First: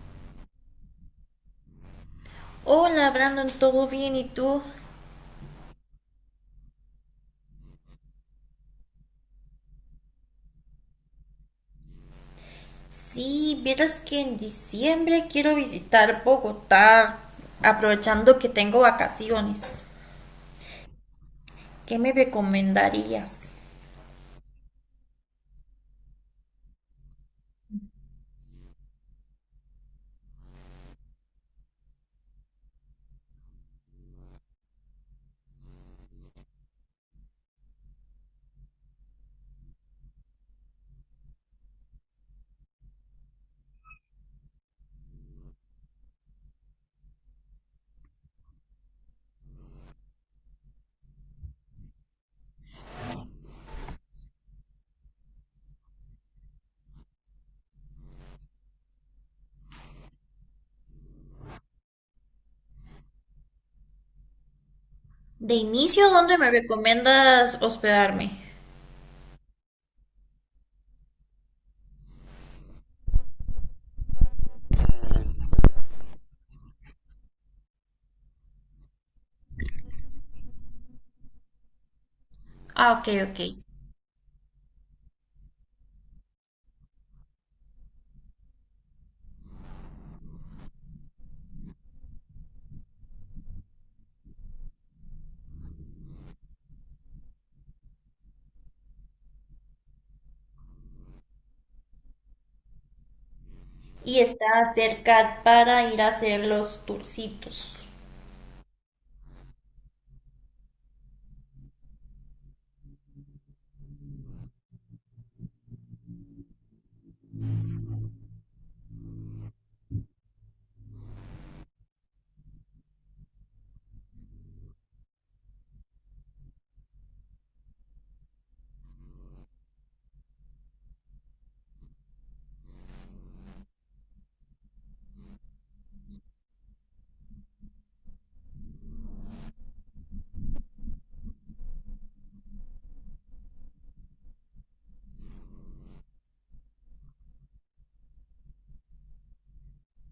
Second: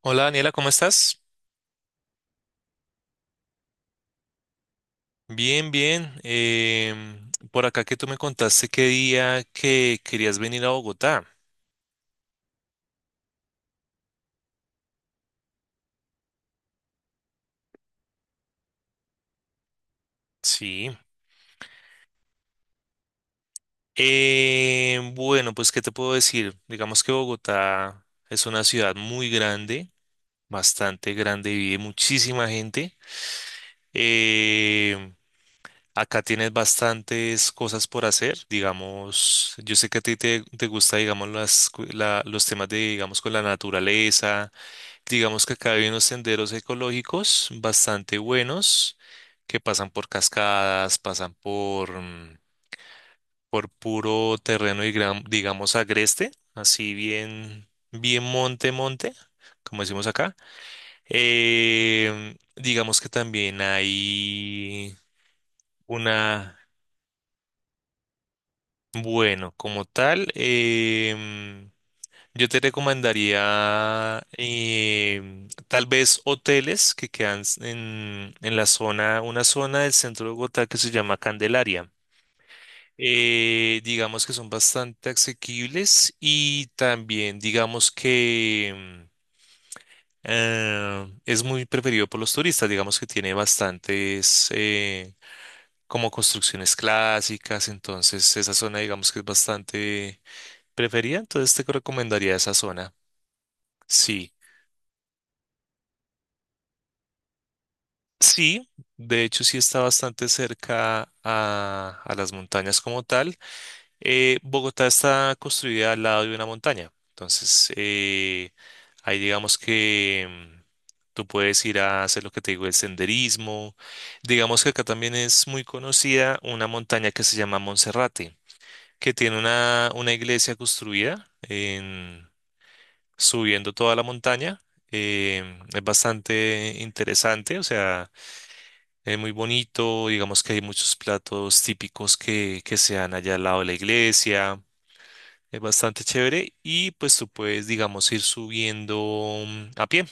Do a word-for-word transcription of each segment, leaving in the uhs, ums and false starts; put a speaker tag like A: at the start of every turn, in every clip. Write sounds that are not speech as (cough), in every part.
A: Hola Daniela, ¿cómo estás?
B: Hola Brandon, ¿todo bien? ¿Y tú?
A: Bien, bien. Em, por acá que tú me contaste qué día que querías venir a Bogotá.
B: Sí, vieras que en diciembre quiero visitar Bogotá, aprovechando que tengo vacaciones.
A: Sí.
B: ¿Qué me recomendarías?
A: Em, bueno, pues ¿qué te puedo decir? Digamos que Bogotá es una ciudad muy grande, bastante grande, vive muchísima gente. Em, acá tienes bastantes cosas por hacer. Digamos, yo sé que a ti te, te gusta, digamos, las, cu- la- los temas de, digamos, con la naturaleza. Digamos que acá hay unos senderos ecológicos bastante buenos que pasan por cascadas, pasan por, mm, por puro terreno y gran- digamos agreste, así bien, bien monte, monte, como decimos acá. Em, digamos que también hay
B: De inicio, ¿dónde me
A: una,
B: recomiendas hospedarme?
A: bueno, como tal, eh, Yo te recomendaría em, tal vez hoteles que quedan s- en, en la zona, una zona del centro de Bogotá que se llama Candelaria.
B: Ah, ok, ok.
A: Eh, digamos que son bastante asequibles y también digamos que em, eh, es muy preferido por los turistas, digamos que tiene bastantes eh, como construcciones clásicas, entonces esa zona digamos que es bastante preferida, entonces te recomendaría esa zona,
B: Y
A: sí.
B: está cerca para ir a hacer los tourcitos.
A: Sí, de hecho sí está bastante cerca a, a las montañas como tal. Eh, Bogotá está construida al lado de una montaña, entonces eh, ahí digamos que mm, tú puedes ir a hacer lo que te digo, el senderismo. Digamos que acá también es muy conocida una montaña que se llama Monserrate, que tiene una, una iglesia construida en, subiendo toda la montaña. Em, es bastante interesante, o sea, eh, muy bonito, digamos que hay muchos platos típicos que, que se dan allá al lado de la iglesia, es bastante chévere y pues tú puedes, digamos, ir subiendo mm, a pie.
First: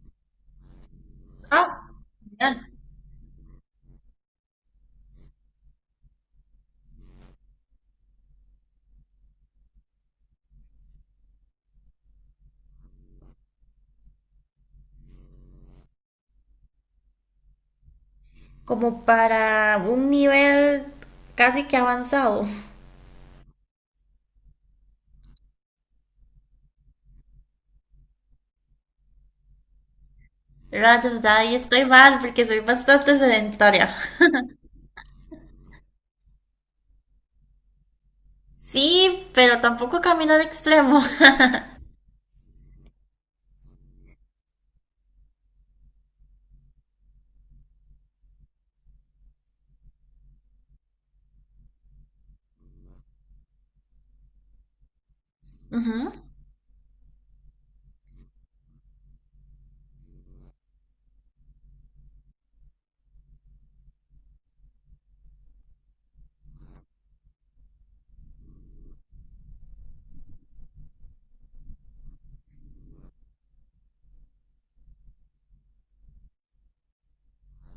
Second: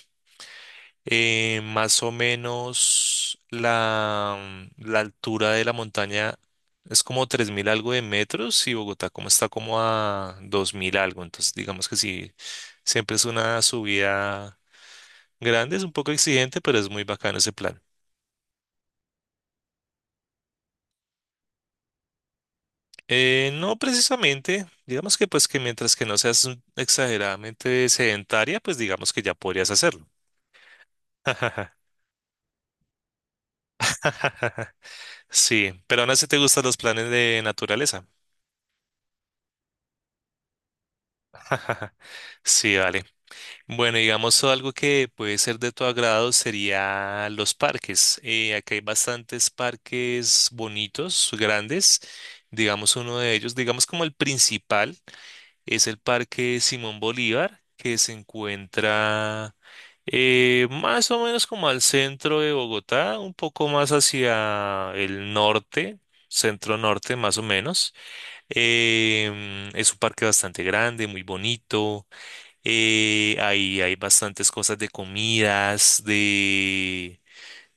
A: Eh,
B: Ah,
A: más o
B: genial.
A: menos la, mm, la altura de la montaña es como tres mil algo de metros y Bogotá como está como a dos mil algo, entonces digamos que sí, siempre es una subida grande, es un poco exigente, pero es muy bacano ese plan.
B: Como para un nivel casi que avanzado.
A: Eh, no precisamente, digamos que pues que mientras que no seas un- exageradamente sedentaria, pues digamos que ya podrías hacerlo.
B: Rayos, ahí estoy mal porque soy bastante sedentaria.
A: (laughs) Sí, pero aún así te gustan los planes de naturaleza.
B: Sí, pero tampoco camino al extremo. (laughs)
A: (laughs) Sí, vale. Bueno, digamos algo que puede ser de tu agrado sería los parques. Eh, acá hay bastantes parques bonitos, grandes. Digamos uno de ellos, digamos como el principal. Es el Parque Simón Bolívar, que se encuentra eh, más o menos como al centro de Bogotá, un poco más hacia el norte, centro norte más o menos. Em, es un parque bastante grande, muy bonito. eh, ahí hay bastantes cosas de comidas, de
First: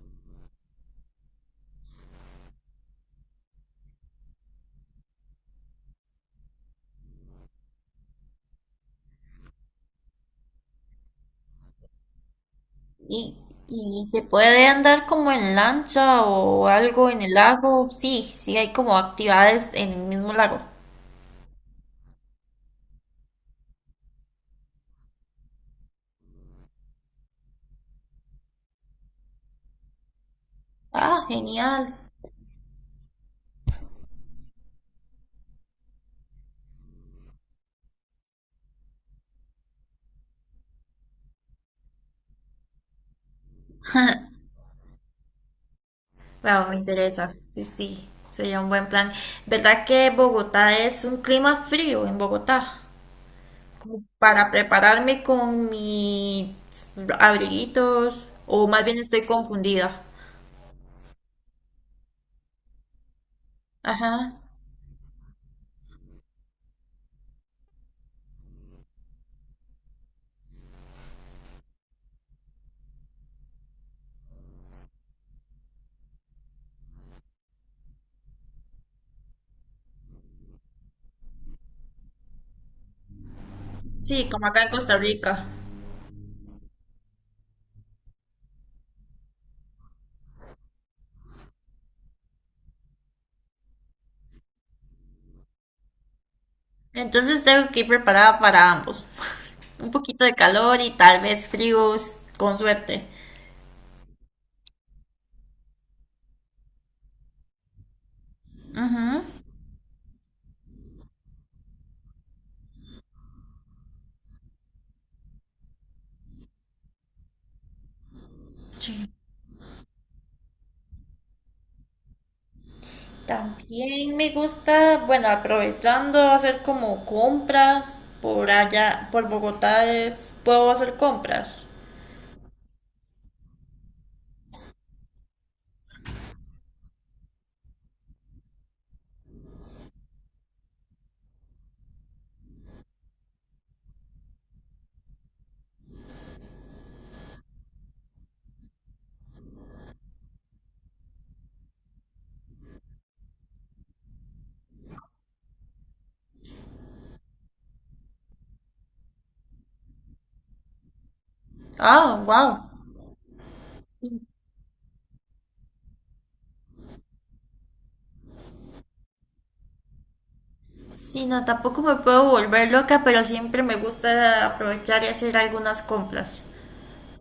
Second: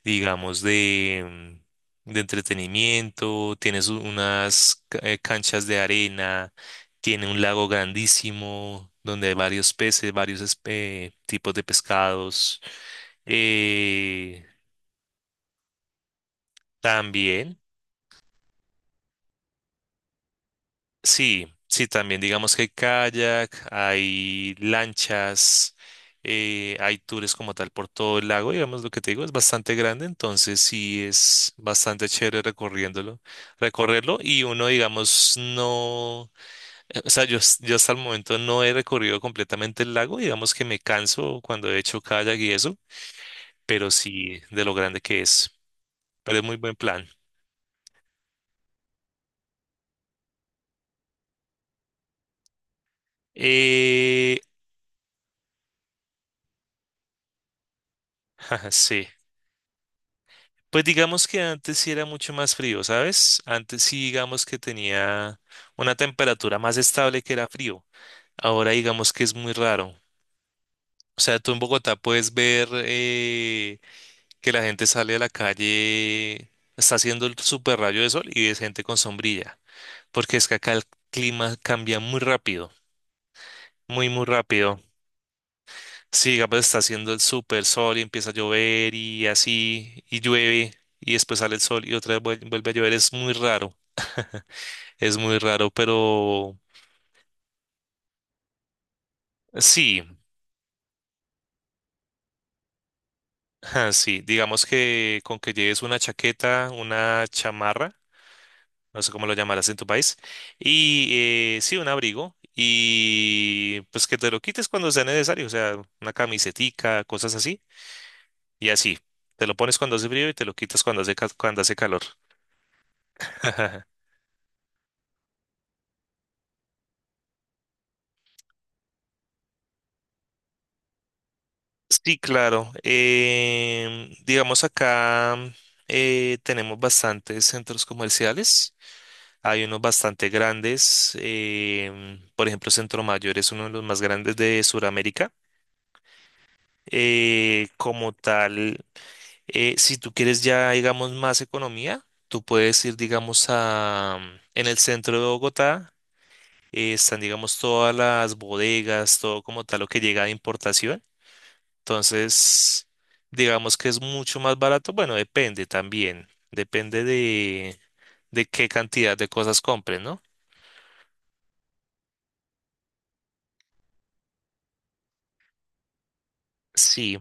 A: digamos, de, mm, de entretenimiento, tienes u- unas ca- eh, canchas de arena, tiene un lago grandísimo donde hay varios peces, varios espe- tipos de pescados.
B: Y, y se
A: eh,
B: puede andar como en lancha o algo en el
A: también.
B: lago. Sí, sí hay como actividades en el mismo lago.
A: Sí, sí, también digamos que hay kayak, hay lanchas, eh, hay tours como tal por todo el lago, digamos lo que te digo, es bastante grande, entonces sí
B: Ah,
A: es
B: genial.
A: bastante chévere recorriéndolo, recorrerlo y uno digamos no, eh, o sea, yo, s- yo hasta el momento no he recorrido completamente el lago, digamos que me canso cuando he hecho kayak y eso, pero sí de lo grande que es, pero es muy
B: Wow,
A: buen
B: me
A: plan.
B: interesa. Sí, sí, sería un buen plan. ¿Verdad que Bogotá es un clima frío en Bogotá? Como
A: Eh,
B: para prepararme con mis abriguitos, o
A: (laughs)
B: más bien
A: sí.
B: estoy confundida.
A: Pues digamos que antes sí era mucho más frío, ¿sabes? Antes sí
B: Ajá.
A: digamos que tenía una temperatura más estable que era frío. Ahora digamos que es muy raro. O sea, tú en Bogotá puedes ver eh, que la gente sale a la calle, está haciendo el super rayo de sol y ves gente con sombrilla. Porque es que acá el clima cambia muy rápido, muy, muy
B: Sí, como acá en
A: rápido.
B: Costa Rica.
A: Sí, digamos, está haciendo el super sol y empieza a llover y así, y llueve, y después sale el sol y otra vez vuel- vuelve a llover. Es muy raro. (laughs) Es muy raro, pero
B: Entonces tengo que ir preparada para ambos. (laughs) Un
A: sí,
B: poquito de calor y tal vez frío con suerte.
A: (laughs) sí. Digamos que con que lleves una chaqueta, una chamarra, no sé
B: Ujú.
A: cómo lo llamarás en tu país, y eh, sí, un abrigo, y pues que te lo quites cuando sea necesario, o sea, una camisetica, cosas así, y así.
B: Sí.
A: Te lo pones cuando hace frío y te lo quitas cuando hace, ca- cuando hace calor. (laughs)
B: También me gusta, bueno, aprovechando hacer como compras por allá, por Bogotá es, puedo hacer compras.
A: Sí, claro. Em, digamos acá, eh, tenemos bastantes centros comerciales. Hay unos bastante grandes. em, por ejemplo, Centro Mayor es uno de los más grandes de Sudamérica. Eh, como tal, eh, si tú quieres ya, digamos, más economía, tú puedes ir, digamos, a, en el centro de Bogotá. eh, están, digamos, todas las bodegas, todo como tal lo que llega de importación.
B: Ah, wow.
A: Entonces, digamos que es mucho más barato. Bueno, depende también. Depende de, de qué cantidad de cosas compren, ¿no?
B: Sí, no, tampoco me puedo volver loca, pero siempre me gusta aprovechar y hacer algunas compras.
A: Sí.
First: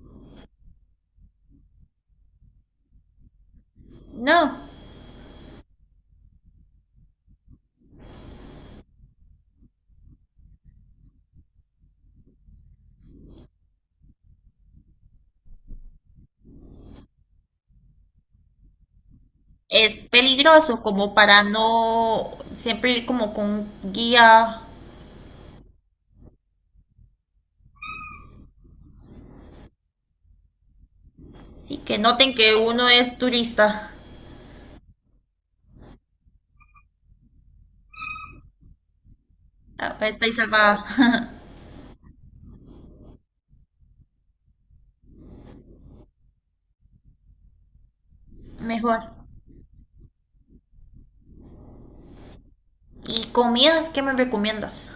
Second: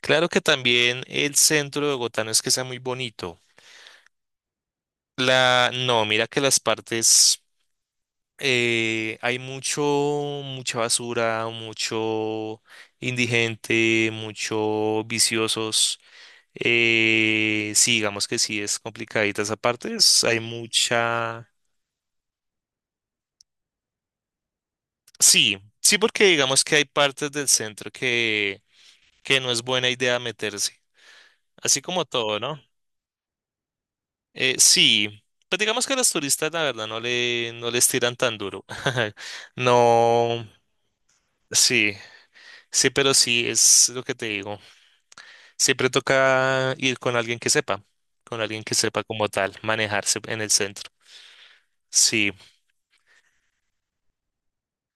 A: Claro que también el centro de Bogotá no es que sea muy bonito.
B: No,
A: La, no, mira que las partes eh, hay mucho, mucha basura, mucho indigente, mucho viciosos. Eh, sí, digamos que sí es complicadita esa parte.
B: es
A: Es- hay
B: peligroso como para
A: mucha
B: no siempre ir como con un guía.
A: Sí, sí, porque digamos que hay partes del centro que, que no es buena idea meterse,
B: Sí,
A: así
B: que
A: como
B: noten
A: todo,
B: que
A: ¿no?
B: uno es turista.
A: Eh, sí, pues digamos que a los turistas la verdad no le, no les tiran tan duro. (laughs)
B: Ah, estáis
A: No,
B: salvada.
A: sí, sí, pero sí es lo que te digo. Siempre toca ir con alguien que sepa, con alguien
B: (laughs)
A: que
B: Mejor.
A: sepa como tal, manejarse en el centro. Sí.
B: ¿Y comidas qué me recomiendas?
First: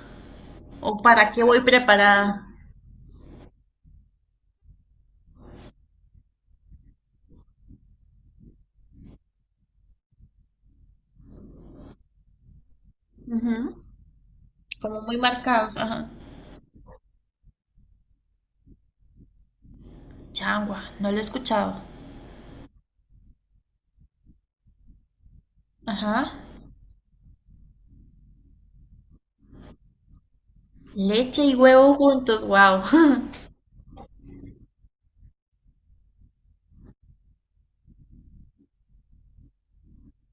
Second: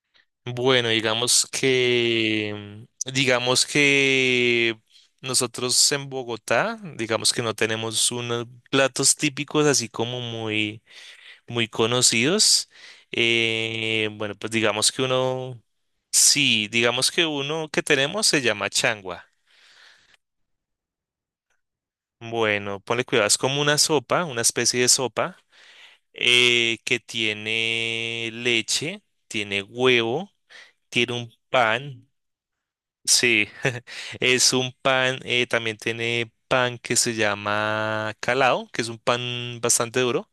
A: Bueno,
B: ¿O para qué
A: digamos
B: voy preparada?
A: que, digamos que nosotros en Bogotá, digamos que no tenemos unos platos típicos así como muy, muy conocidos.
B: Ujú.
A: Eh, bueno, pues digamos que
B: Como muy
A: uno,
B: marcados, ajá.
A: sí, digamos que uno que tenemos se llama changua.
B: Changua, no lo he escuchado.
A: Bueno, ponle cuidado, es como una sopa, una especie de sopa
B: Ajá.
A: eh, que tiene leche, tiene huevo, tiene un
B: Leche y huevo
A: pan.
B: juntos, wow.
A: Sí, (laughs) es un pan, eh, también tiene pan que se llama calado, que es un pan bastante duro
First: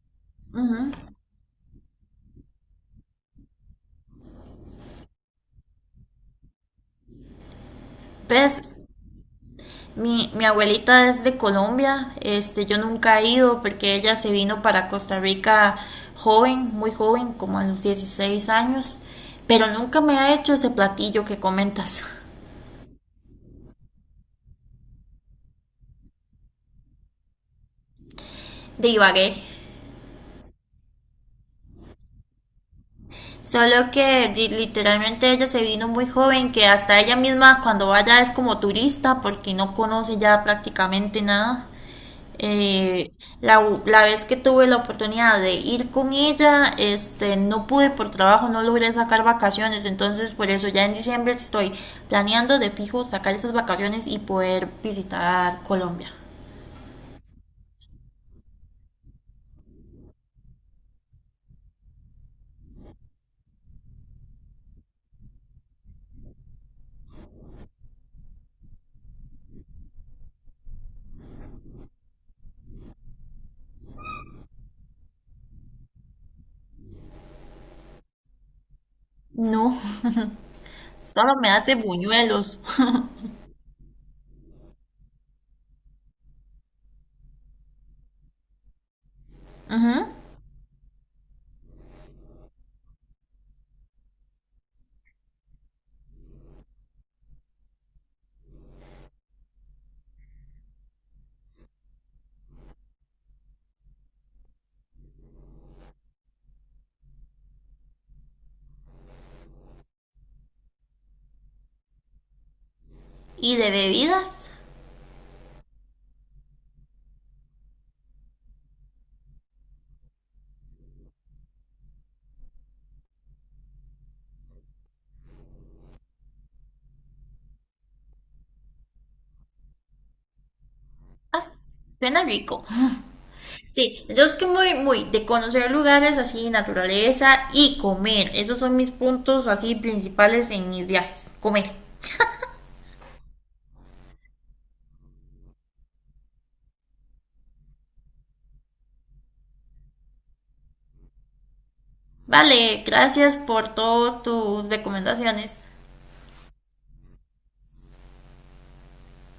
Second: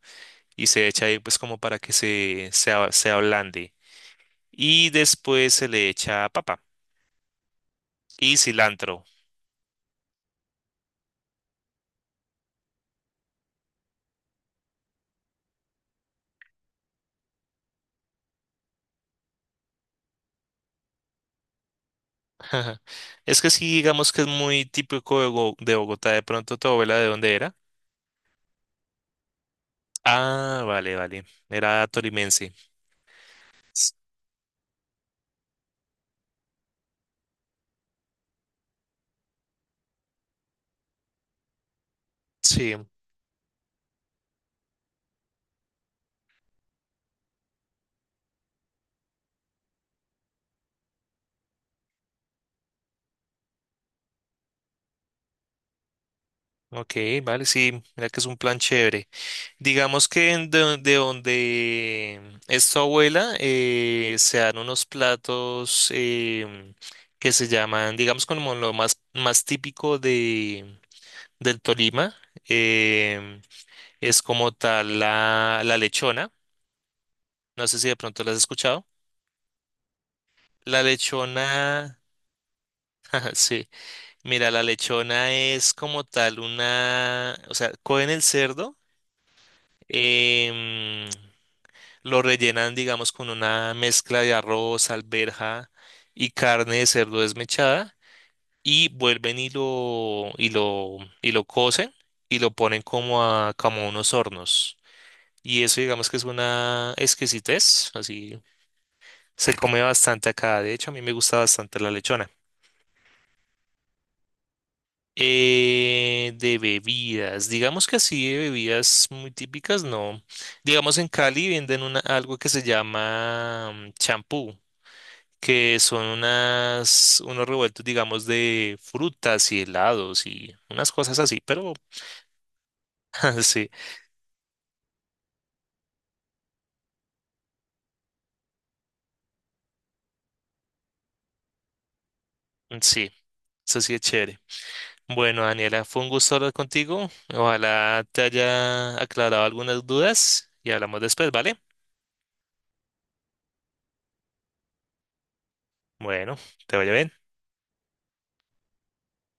B: (laughs)
A: y se echa
B: Ujú.
A: ahí pues como para que se, se, a- se ablande. Y después se le echa papa y
B: Pues
A: cilantro.
B: mi, mi abuelita es de Colombia, este, yo nunca he ido porque ella se vino para Costa Rica joven, muy joven, como a los dieciséis años, pero nunca me ha hecho ese platillo que comentas. (laughs)
A: (laughs) Es que sí, digamos que es muy típico de Bo- de Bogotá. De pronto, ¿tu abuela de dónde era?
B: De Ibagué.
A: Ah, vale, vale. Era tolimense.
B: Solo
A: S-
B: que literalmente ella se vino muy joven, que hasta ella misma cuando vaya es como turista porque no conoce ya prácticamente nada.
A: Sí,
B: Eh, la, u- la vez que tuve la oportunidad de ir con ella, este, no pude por trabajo, no logré sacar vacaciones, entonces por eso ya en diciembre estoy planeando de fijo sacar esas vacaciones y poder visitar Colombia.
A: ok, vale, sí. Mira que es un plan chévere. Digamos que en do- de, donde es tu abuela, eh, se dan unos platos, em, que se llaman, digamos, como lo más, más típico de, del Tolima. em, es como tal la, la lechona. No sé si de pronto la has escuchado.
B: No, (laughs)
A: La
B: solo me hace
A: lechona,
B: buñuelos. (laughs)
A: (laughs) sí. Mira, la lechona es como tal una, o sea, cogen el cerdo. em, Lo rellenan, digamos, con una mezcla de arroz, alberja y carne de cerdo desmechada y vuelven y lo, y lo, y lo cocen y lo ponen como a, como a unos hornos. Y eso, digamos que es una exquisitez, así se come bastante acá. De hecho, a mí me gusta bastante la lechona.
B: ¿Y de bebidas?
A: Eh, de bebidas, digamos que así de bebidas muy típicas, no. Digamos en Cali venden una, algo que se llama mm, champú. Que son unas, unos revueltos, digamos, de frutas y helados y unas cosas así, pero
B: Suena rico.
A: (laughs) sí,
B: Sí, yo es que muy, muy de conocer lugares así, naturaleza y comer. Esos son mis puntos así principales en mis viajes. Comer.
A: sí, eso sí es chévere. Bueno, Daniela, fue un gusto hablar contigo. Ojalá te haya aclarado algunas dudas y hablamos después, ¿vale?
B: Vale, gracias por todas tus recomendaciones.
A: Bueno, te vaya bien.